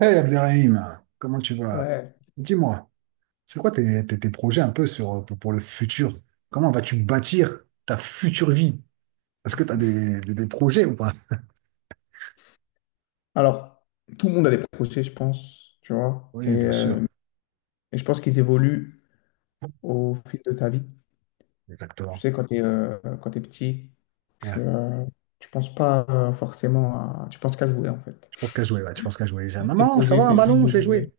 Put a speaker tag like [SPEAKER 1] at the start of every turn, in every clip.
[SPEAKER 1] Hey Abderrahim, comment tu vas?
[SPEAKER 2] Ouais.
[SPEAKER 1] Dis-moi, c'est quoi tes projets un peu pour le futur? Comment vas-tu bâtir ta future vie? Est-ce que tu as des projets ou pas?
[SPEAKER 2] Alors, tout le monde a des projets, je pense, tu vois.
[SPEAKER 1] Oui, bien sûr,
[SPEAKER 2] Et je pense qu'ils évoluent au fil de ta vie. Tu
[SPEAKER 1] exactement.
[SPEAKER 2] sais, quand tu es, Quand t'es petit, tu
[SPEAKER 1] Ouais.
[SPEAKER 2] ne penses pas forcément à... Tu penses qu'à jouer, en fait.
[SPEAKER 1] Je pense qu'à jouer, ouais, tu penses qu'à jouer.
[SPEAKER 2] Tes
[SPEAKER 1] Maman, je peux
[SPEAKER 2] projets,
[SPEAKER 1] avoir un
[SPEAKER 2] c'est juste
[SPEAKER 1] ballon,
[SPEAKER 2] de
[SPEAKER 1] je vais
[SPEAKER 2] jouer.
[SPEAKER 1] jouer.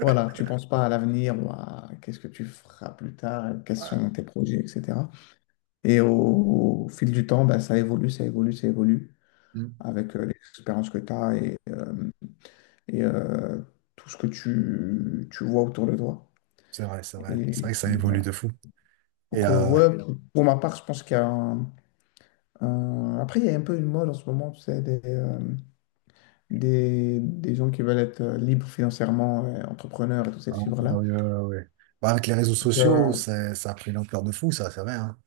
[SPEAKER 2] Voilà, tu penses pas à l'avenir ou à qu'est-ce que tu feras plus tard, quels
[SPEAKER 1] Ouais.
[SPEAKER 2] sont tes projets, etc. Et au fil du temps, bah, ça évolue, ça évolue, ça évolue
[SPEAKER 1] Mm.
[SPEAKER 2] avec l'expérience que tu as et tout ce que tu vois autour de toi.
[SPEAKER 1] C'est vrai, c'est vrai. C'est vrai
[SPEAKER 2] Et,
[SPEAKER 1] que ça évolue
[SPEAKER 2] voilà.
[SPEAKER 1] de fou. Et
[SPEAKER 2] Donc,
[SPEAKER 1] euh,
[SPEAKER 2] ouais, Mais pour, non. pour ma part, je pense qu'il y a un peu une mode en ce moment, c'est des gens qui veulent être libres financièrement, entrepreneurs et toute cette
[SPEAKER 1] ouais,
[SPEAKER 2] fibre-là.
[SPEAKER 1] ouais, ouais, ouais. Bah, avec les réseaux
[SPEAKER 2] Donc,
[SPEAKER 1] sociaux,
[SPEAKER 2] euh,
[SPEAKER 1] ça a pris l'ampleur de fou, ça, c'est vrai, hein.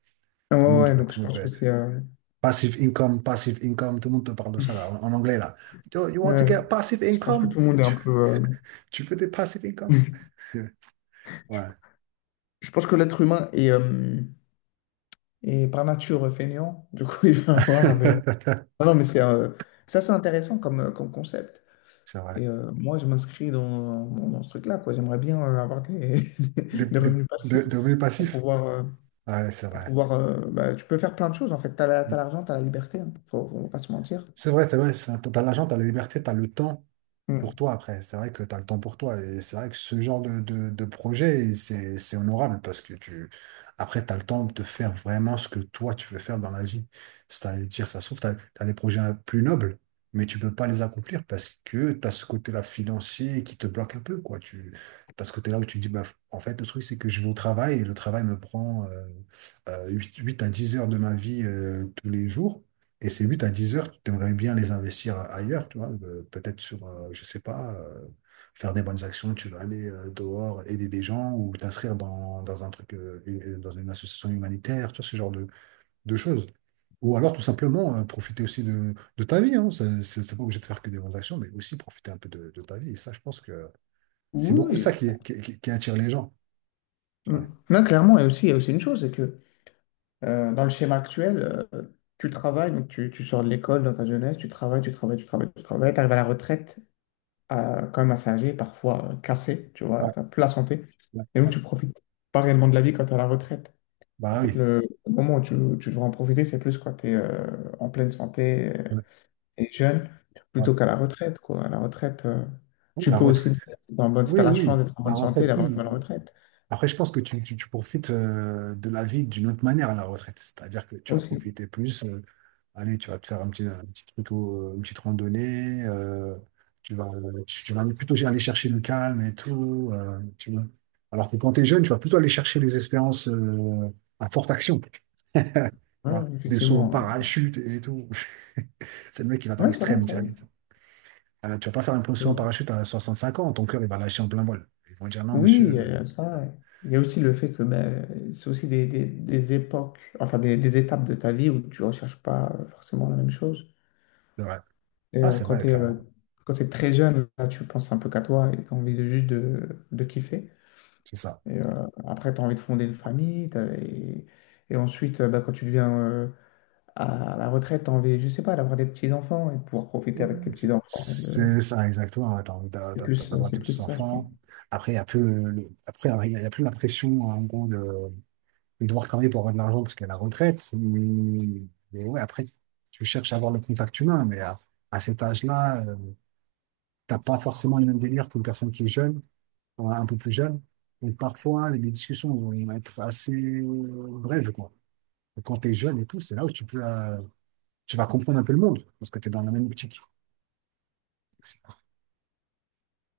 [SPEAKER 2] ouais, donc
[SPEAKER 1] Tout
[SPEAKER 2] je
[SPEAKER 1] le monde
[SPEAKER 2] pense que
[SPEAKER 1] fait. Passive income, tout le monde te parle de ça là, en anglais là. Yo, you want to
[SPEAKER 2] ouais,
[SPEAKER 1] get passive
[SPEAKER 2] je pense que
[SPEAKER 1] income?
[SPEAKER 2] tout le monde est
[SPEAKER 1] Tu,
[SPEAKER 2] un peu...
[SPEAKER 1] tu veux des passive
[SPEAKER 2] euh,
[SPEAKER 1] income?
[SPEAKER 2] je,
[SPEAKER 1] Ouais,
[SPEAKER 2] je pense que l'être humain est par nature feignant. Du coup, il va avoir de... Non, non, mais c'est... ça, C'est intéressant comme concept.
[SPEAKER 1] c'est vrai.
[SPEAKER 2] Moi, je m'inscris dans ce truc-là, quoi. J'aimerais bien avoir des,
[SPEAKER 1] Des,
[SPEAKER 2] des
[SPEAKER 1] des-
[SPEAKER 2] revenus passifs
[SPEAKER 1] de revenus
[SPEAKER 2] pour
[SPEAKER 1] passifs? Ouais, c'est
[SPEAKER 2] pour
[SPEAKER 1] vrai.
[SPEAKER 2] pouvoir bah, tu peux faire plein de choses, en fait.
[SPEAKER 1] Mm.
[SPEAKER 2] T'as l'argent, tu as la liberté, hein. Faut pas se mentir.
[SPEAKER 1] C'est vrai, t'as l'argent, t'as la liberté, t'as le temps pour
[SPEAKER 2] Mm.
[SPEAKER 1] toi après. C'est vrai que t'as le temps pour toi. Et c'est vrai que ce genre de projet, c'est honorable parce que après, t'as le temps de faire vraiment ce que toi, tu veux faire dans la vie. C'est-à-dire, ça se trouve, t'as des projets plus nobles, mais tu peux pas les accomplir parce que t'as ce côté-là financier qui te bloque un peu, quoi. T'as ce côté-là où tu te dis, bah, en fait, le truc, c'est que je vais au travail et le travail me prend 8 à 10 heures de ma vie tous les jours. Et ces 8 à 10 heures, tu aimerais bien les investir ailleurs, tu vois, peut-être sur, je sais pas, faire des bonnes actions, tu vas aller dehors, aider des gens ou t'inscrire dans un truc, dans une association humanitaire, tu vois, ce genre de choses. Ou alors tout simplement profiter aussi de ta vie, hein. C'est pas obligé de faire que des bonnes actions, mais aussi profiter un peu de ta vie. Et ça, je pense que c'est
[SPEAKER 2] Oui,
[SPEAKER 1] beaucoup
[SPEAKER 2] oui,
[SPEAKER 1] ça
[SPEAKER 2] après.
[SPEAKER 1] qui attire les gens, tu
[SPEAKER 2] Mm.
[SPEAKER 1] vois.
[SPEAKER 2] Non, clairement, et aussi, il y a aussi une chose, c'est que dans le schéma actuel, tu travailles, donc tu sors de l'école dans ta jeunesse, tu travailles, tu travailles, tu travailles, tu travailles, tu arrives à la retraite, à quand même assez âgé, parfois cassé, tu vois,
[SPEAKER 1] Ouais,
[SPEAKER 2] tu plus la santé.
[SPEAKER 1] ouais,
[SPEAKER 2] Et donc,
[SPEAKER 1] ouais.
[SPEAKER 2] tu profites pas réellement de la vie quand tu es à la retraite. En
[SPEAKER 1] Bah
[SPEAKER 2] fait,
[SPEAKER 1] oui.
[SPEAKER 2] le moment où tu devras en profiter, c'est plus quand tu es en pleine santé
[SPEAKER 1] Ouais.
[SPEAKER 2] et jeune,
[SPEAKER 1] Ouais,
[SPEAKER 2] plutôt qu'à la retraite, quoi. À la retraite,
[SPEAKER 1] ouais,
[SPEAKER 2] tu
[SPEAKER 1] la
[SPEAKER 2] peux
[SPEAKER 1] retraite.
[SPEAKER 2] aussi le faire si t'es en bonne, si
[SPEAKER 1] Oui,
[SPEAKER 2] t'as
[SPEAKER 1] oui,
[SPEAKER 2] la
[SPEAKER 1] oui,
[SPEAKER 2] chance d'être en
[SPEAKER 1] la
[SPEAKER 2] bonne santé et
[SPEAKER 1] retraite,
[SPEAKER 2] d'avoir une
[SPEAKER 1] oui.
[SPEAKER 2] bonne retraite
[SPEAKER 1] Après, je pense que tu profites de la vie d'une autre manière à la retraite. C'est-à-dire que tu vas
[SPEAKER 2] aussi.
[SPEAKER 1] profiter plus. Allez, tu vas te faire un petit truc, une petite randonnée. Tu vas, tu vas plutôt aller chercher le calme et tout, tu vois. Alors que quand tu es jeune, tu vas plutôt aller chercher les espérances à forte action, tu
[SPEAKER 2] Ouais,
[SPEAKER 1] vois. Des sauts en
[SPEAKER 2] effectivement.
[SPEAKER 1] parachute et tout. C'est le mec qui va dans
[SPEAKER 2] Oui, ça va,
[SPEAKER 1] l'extrême
[SPEAKER 2] ça va.
[SPEAKER 1] direct. Alors, tu vas pas faire un saut en
[SPEAKER 2] Ouais.
[SPEAKER 1] parachute à 65 ans. Ton cœur, il va lâcher en plein vol. Ils vont dire non,
[SPEAKER 2] Oui,
[SPEAKER 1] monsieur.
[SPEAKER 2] il y a ça,
[SPEAKER 1] Voilà.
[SPEAKER 2] ouais. Il y a aussi le fait que ben, c'est aussi des, des époques, enfin des étapes de ta vie où tu ne recherches pas forcément la même chose.
[SPEAKER 1] C'est vrai.
[SPEAKER 2] Et
[SPEAKER 1] Ah,
[SPEAKER 2] euh,
[SPEAKER 1] c'est
[SPEAKER 2] quand
[SPEAKER 1] vrai,
[SPEAKER 2] tu es,
[SPEAKER 1] clairement.
[SPEAKER 2] Quand t'es très jeune, là, tu penses un peu qu'à toi et tu as envie de juste de kiffer.
[SPEAKER 1] C'est ça.
[SPEAKER 2] Après, tu as envie de fonder une famille. Et ensuite, bah, quand tu deviens à la retraite, tu as envie, je sais pas, d'avoir des petits-enfants et de pouvoir profiter avec tes
[SPEAKER 1] C'est
[SPEAKER 2] petits-enfants. Et le-
[SPEAKER 1] c'est ça, exactement. Ouais, t'as envie d'a- d'a- d'avoir tes
[SPEAKER 2] C'est plus ça, je pense.
[SPEAKER 1] petits-enfants. Après, il n'y a plus après, il y a plus la pression, en gros, de devoir travailler pour avoir de l'argent parce qu'il y a la retraite. Mais ouais, après, tu cherches à avoir le contact humain. Mais à cet âge-là, t'as pas forcément le même délire qu'une personne qui est jeune, ou un peu plus jeune. Donc, parfois, les discussions vont être assez brèves, quoi. Et quand t'es jeune et tout, c'est là où tu peux, tu vas comprendre un peu le monde parce que t'es dans la même optique.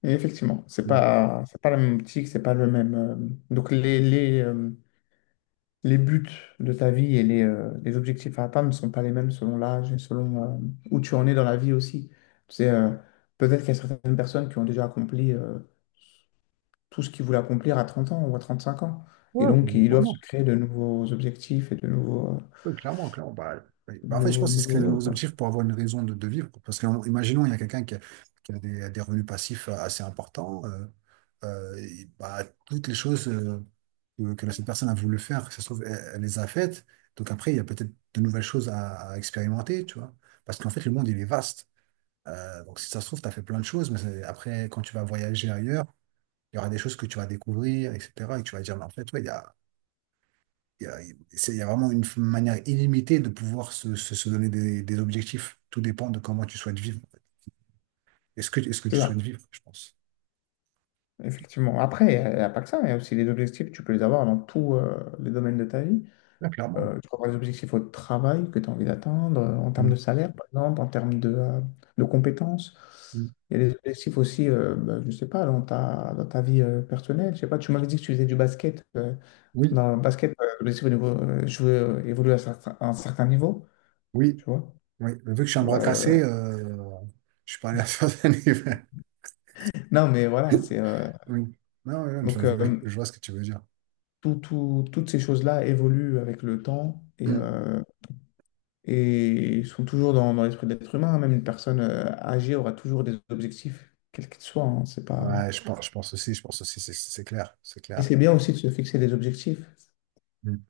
[SPEAKER 2] Et effectivement, c'est pas la même optique, c'est pas le même. Donc, les, les, euh, les buts de ta vie et les objectifs à atteindre ne sont pas les mêmes selon l'âge et selon où tu en es dans la vie aussi. Tu sais, euh, Peut-être qu'il y a certaines personnes qui ont déjà accompli, tout ce qu'ils voulait accomplir à 30 ans ou à 35 ans.
[SPEAKER 1] Ouais,
[SPEAKER 2] Et donc,
[SPEAKER 1] clairement,
[SPEAKER 2] ils doivent se
[SPEAKER 1] clairement.
[SPEAKER 2] créer de nouveaux objectifs et de
[SPEAKER 1] Ouais, clairement, clairement. Bah, ouais. Bah, en fait, je pense que c'est se
[SPEAKER 2] nouveaux
[SPEAKER 1] créer de
[SPEAKER 2] goals,
[SPEAKER 1] nouveaux
[SPEAKER 2] quoi.
[SPEAKER 1] objectifs pour avoir une raison de vivre. Parce que, imaginons, il y a quelqu'un qui a, des revenus passifs assez importants. Et, bah, toutes les choses que cette personne a voulu faire, que ça se trouve, elle les a faites. Donc après, il y a peut-être de nouvelles choses à expérimenter, tu vois. Parce qu'en fait, le monde, il est vaste. Donc si ça se trouve, tu as fait plein de choses, mais après, quand tu vas voyager ailleurs, il y aura des choses que tu vas découvrir, etc. Et tu vas dire, mais en fait, ouais, il y a, il y a vraiment une manière illimitée de pouvoir se donner des objectifs. Tout dépend de comment tu souhaites vivre. Est-ce que
[SPEAKER 2] C'est
[SPEAKER 1] tu
[SPEAKER 2] ça,
[SPEAKER 1] souhaites vivre, je pense.
[SPEAKER 2] effectivement. Après, il n'y a pas que ça, il y a aussi les objectifs, tu peux les avoir dans tous les domaines de ta vie.
[SPEAKER 1] Ouais, clairement.
[SPEAKER 2] Tu peux avoir des objectifs au travail que tu as envie d'atteindre, en termes de
[SPEAKER 1] Mm,
[SPEAKER 2] salaire, par exemple, en termes de compétences.
[SPEAKER 1] mm.
[SPEAKER 2] Il y a des objectifs aussi, bah, je ne sais pas, dans dans ta vie personnelle. Je sais pas, tu m'avais dit que tu faisais du basket.
[SPEAKER 1] Oui,
[SPEAKER 2] Dans le basket, l'objectif au niveau, jouer, évoluer à, certain- à un certain niveau.
[SPEAKER 1] oui,
[SPEAKER 2] Tu vois?
[SPEAKER 1] oui. Vu que je suis un
[SPEAKER 2] Tu vois,
[SPEAKER 1] bras
[SPEAKER 2] euh,
[SPEAKER 1] cassé, je suis pas allé à certains niveaux.
[SPEAKER 2] Non, mais voilà, c'est
[SPEAKER 1] Oui. Non, non,
[SPEAKER 2] donc
[SPEAKER 1] je, je- je vois ce que tu veux dire.
[SPEAKER 2] tout- tout- toutes ces choses-là évoluent avec le temps
[SPEAKER 1] Mm.
[SPEAKER 2] et sont toujours dans, dans l'esprit de l'être humain, hein. Même une personne âgée aura toujours des objectifs, quels qu'ils soient, hein. C'est pas...
[SPEAKER 1] Ouais, je pense aussi, c'est clair, c'est
[SPEAKER 2] Et
[SPEAKER 1] clair.
[SPEAKER 2] c'est bien aussi de se fixer des objectifs.
[SPEAKER 1] Mm.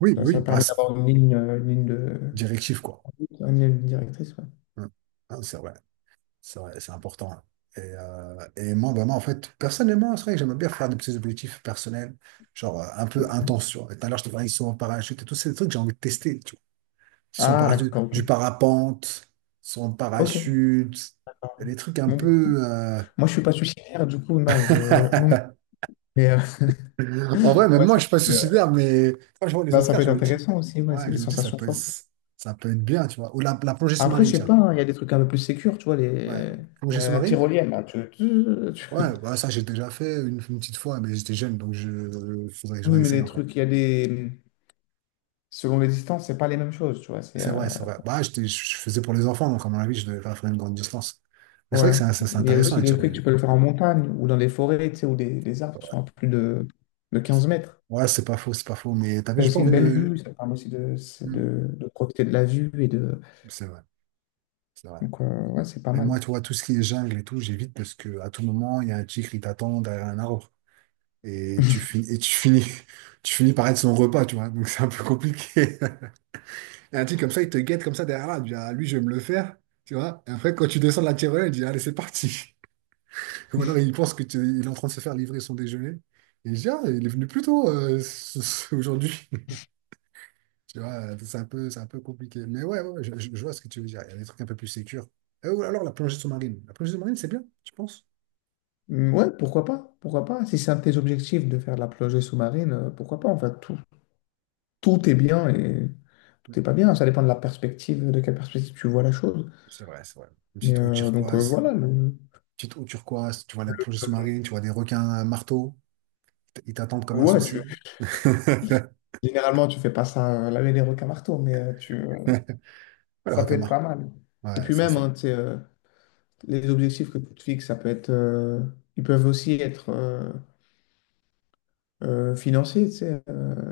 [SPEAKER 1] Oui,
[SPEAKER 2] Ça
[SPEAKER 1] oui,
[SPEAKER 2] permet
[SPEAKER 1] passe
[SPEAKER 2] d'avoir une ligne de...
[SPEAKER 1] directif, quoi.
[SPEAKER 2] une ligne directrice, ouais.
[SPEAKER 1] Mm. Ah, c'est vrai. C'est vrai, c'est important, hein. Et moi, vraiment, en fait, personnellement, c'est vrai que j'aime bien faire des petits objectifs personnels, genre un peu intenses, tu vois. Et tout à l'heure, je te parlais, ils sont en parachute et tous ces trucs que j'ai envie de tester. Tu vois. Ils sont en
[SPEAKER 2] Ah,
[SPEAKER 1] parachute,
[SPEAKER 2] d'accord,
[SPEAKER 1] du
[SPEAKER 2] ok.
[SPEAKER 1] parapente, ils sont en
[SPEAKER 2] Ok.
[SPEAKER 1] parachute,
[SPEAKER 2] Bon.
[SPEAKER 1] les trucs un peu.
[SPEAKER 2] Moi, je suis pas suicidaire, du coup, non, je... non mais mais, euh,
[SPEAKER 1] En vrai, même
[SPEAKER 2] ouais,
[SPEAKER 1] moi, je suis pas suicidaire, mais quand je vois les
[SPEAKER 2] bah,
[SPEAKER 1] autres
[SPEAKER 2] ça
[SPEAKER 1] faire,
[SPEAKER 2] peut
[SPEAKER 1] je
[SPEAKER 2] être
[SPEAKER 1] me dis,
[SPEAKER 2] intéressant aussi, ouais,
[SPEAKER 1] ouais,
[SPEAKER 2] c'est
[SPEAKER 1] je
[SPEAKER 2] des
[SPEAKER 1] me dis, ça
[SPEAKER 2] sensations
[SPEAKER 1] peut,
[SPEAKER 2] fortes.
[SPEAKER 1] ça peut être bien, tu vois. Ou la plongée
[SPEAKER 2] Après,
[SPEAKER 1] sous-marine,
[SPEAKER 2] je sais
[SPEAKER 1] tiens.
[SPEAKER 2] pas, hein, il y a des trucs un peu plus sécures, tu vois,
[SPEAKER 1] Ouais,
[SPEAKER 2] les... il y
[SPEAKER 1] plongée
[SPEAKER 2] a la
[SPEAKER 1] sous-marine.
[SPEAKER 2] tyrolienne, là, tu-
[SPEAKER 1] Ouais, bah ça j'ai déjà fait une petite fois, mais j'étais jeune, donc je faudrait que je
[SPEAKER 2] Oui, mais
[SPEAKER 1] réessaye
[SPEAKER 2] les
[SPEAKER 1] encore.
[SPEAKER 2] trucs, il y a des... Selon les distances, c'est pas les mêmes choses, tu vois,
[SPEAKER 1] C'est vrai, c'est vrai. Bah je faisais pour les enfants, donc à mon avis, je devais pas faire une grande distance. Mais c'est vrai que
[SPEAKER 2] ouais.
[SPEAKER 1] c'est
[SPEAKER 2] Il y a
[SPEAKER 1] intéressant
[SPEAKER 2] aussi
[SPEAKER 1] la
[SPEAKER 2] le fait que
[SPEAKER 1] tyrolienne.
[SPEAKER 2] tu peux le faire en montagne ou dans les forêts, tu sais, où des, les arbres sont à plus de 15 mètres.
[SPEAKER 1] Ouais, c'est pas faux, c'est pas faux. Mais t'as
[SPEAKER 2] Tu
[SPEAKER 1] vu,
[SPEAKER 2] as
[SPEAKER 1] j'ai pas
[SPEAKER 2] aussi une
[SPEAKER 1] envie
[SPEAKER 2] belle
[SPEAKER 1] de.
[SPEAKER 2] vue, ça te permet aussi de, c'est
[SPEAKER 1] Hmm.
[SPEAKER 2] de profiter de la vue et de...
[SPEAKER 1] C'est vrai, c'est vrai.
[SPEAKER 2] Ouais, c'est pas
[SPEAKER 1] Et moi,
[SPEAKER 2] mal.
[SPEAKER 1] tu vois, tout ce qui est jungle et tout, j'évite parce que à tout moment, il y a un tigre qui t'attend derrière un arbre. Et tu finis tu finis par être son repas, tu vois. Donc c'est un peu compliqué. Et un type comme ça, il te guette comme ça derrière là. Il dit, ah, lui, je vais me le faire. Tu vois? Et après, quand tu descends de la tirelire, il dit, allez, c'est parti. Ou alors, il pense que il est en train de se faire livrer son déjeuner. Et il dit ah, il est venu plus tôt aujourd'hui. Tu vois, c'est un peu compliqué. Mais ouais, ouais, ouais, je vois ce que tu veux dire. Il y a des trucs un peu plus sécures. Ou alors, la plongée sous-marine. La plongée sous-marine, c'est bien, tu penses?
[SPEAKER 2] Ouais, pourquoi pas? Pourquoi pas? Si c'est un de tes objectifs de faire de la plongée sous-marine, pourquoi pas? En fait, tout, tout est bien et.
[SPEAKER 1] Oui.
[SPEAKER 2] Tout est pas bien. Ça dépend de la perspective, de quelle perspective tu vois la chose.
[SPEAKER 1] C'est vrai, c'est vrai. Une petite eau turquoise.
[SPEAKER 2] Voilà,
[SPEAKER 1] Petite eau turquoise. Tu vois la plongée
[SPEAKER 2] euh,
[SPEAKER 1] sous-marine, tu vois des requins à marteau. Ils t'attendent comme un
[SPEAKER 2] ouais, tu,
[SPEAKER 1] souci.
[SPEAKER 2] généralement tu fais pas ça laver les requins marteaux,
[SPEAKER 1] Voilà,
[SPEAKER 2] ça peut être
[SPEAKER 1] requin-mare.
[SPEAKER 2] pas mal. Et
[SPEAKER 1] Ouais,
[SPEAKER 2] puis
[SPEAKER 1] ça,
[SPEAKER 2] même,
[SPEAKER 1] ça
[SPEAKER 2] hein, tu sais, les objectifs que tu te fixes, ça peut être, ils peuvent aussi être financiers. Tu sais,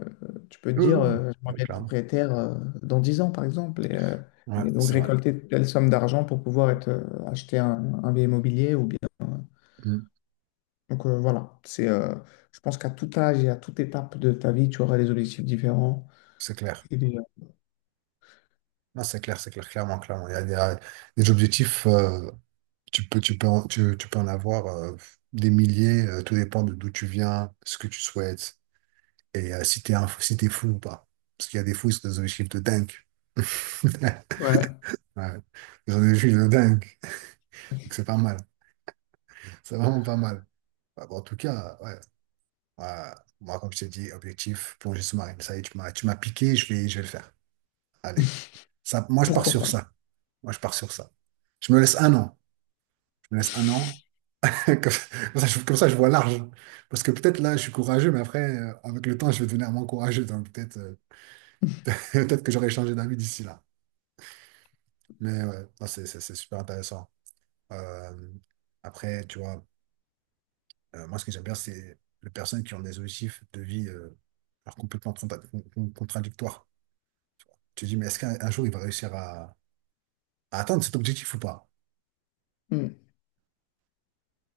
[SPEAKER 2] tu peux te
[SPEAKER 1] Oui,
[SPEAKER 2] dire,
[SPEAKER 1] oui,
[SPEAKER 2] j'aimerais
[SPEAKER 1] oui,
[SPEAKER 2] bien être
[SPEAKER 1] clairement.
[SPEAKER 2] propriétaire dans 10 ans, par exemple,
[SPEAKER 1] Ouais,
[SPEAKER 2] et donc
[SPEAKER 1] c'est vrai.
[SPEAKER 2] récolter telle somme d'argent pour pouvoir être, acheter un bien immobilier ou
[SPEAKER 1] Mm,
[SPEAKER 2] Voilà, je pense qu'à tout âge et à toute étape de ta vie, tu auras des objectifs différents.
[SPEAKER 1] c'est clair.
[SPEAKER 2] Et des-
[SPEAKER 1] Non, c'est clair, clairement, clairement. Il y a des objectifs, tu peux en, tu peux en avoir des milliers, tout dépend de d'où tu viens, ce que tu souhaites, et si t'es si t'es fou ou pas. Parce qu'il y a des fous, c'est des objectifs de dingue.
[SPEAKER 2] ouais,
[SPEAKER 1] Ouais, j'en ai vu de dingue. Donc c'est pas mal. C'est vraiment pas mal. Bah, bon, en tout cas, ouais, ouais, moi, comme je t'ai dit, objectif, plongée sous-marine. Ça y est, tu m'as piqué, je vais le faire. Allez. Ça, moi, je pars
[SPEAKER 2] pourquoi
[SPEAKER 1] sur
[SPEAKER 2] pas.
[SPEAKER 1] ça. Moi, je pars sur ça. Je me laisse 1 an. Je me laisse un an. Comme ça, comme ça, je vois large. Parce que peut-être là, je suis courageux, mais après, avec le temps, je vais devenir moins courageux. Donc peut-être peut-être que j'aurai changé d'avis d'ici là. Mais ouais, non, c'est super intéressant. Euh, Après, tu vois, moi, ce que j'aime bien, c'est les personnes qui ont des objectifs de vie alors complètement contradictoires. Tu te dis, mais est-ce qu'un jour, il va réussir à, atteindre cet objectif ou pas?
[SPEAKER 2] Hmm.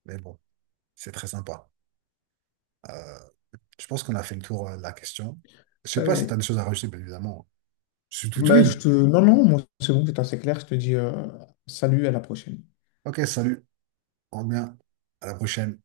[SPEAKER 1] Mais bon, c'est très sympa. Euh, Je pense qu'on a fait le tour de la question. Je sais
[SPEAKER 2] Ouais,
[SPEAKER 1] pas si tu as
[SPEAKER 2] ouais.
[SPEAKER 1] des choses à rajouter, bien évidemment. Je suis tout
[SPEAKER 2] Bah,
[SPEAKER 1] oui.
[SPEAKER 2] je te... Non, non, moi, c'est bon, c'est assez clair. Je te dis salut, à la prochaine.
[SPEAKER 1] Ok, salut. On revient. À la prochaine.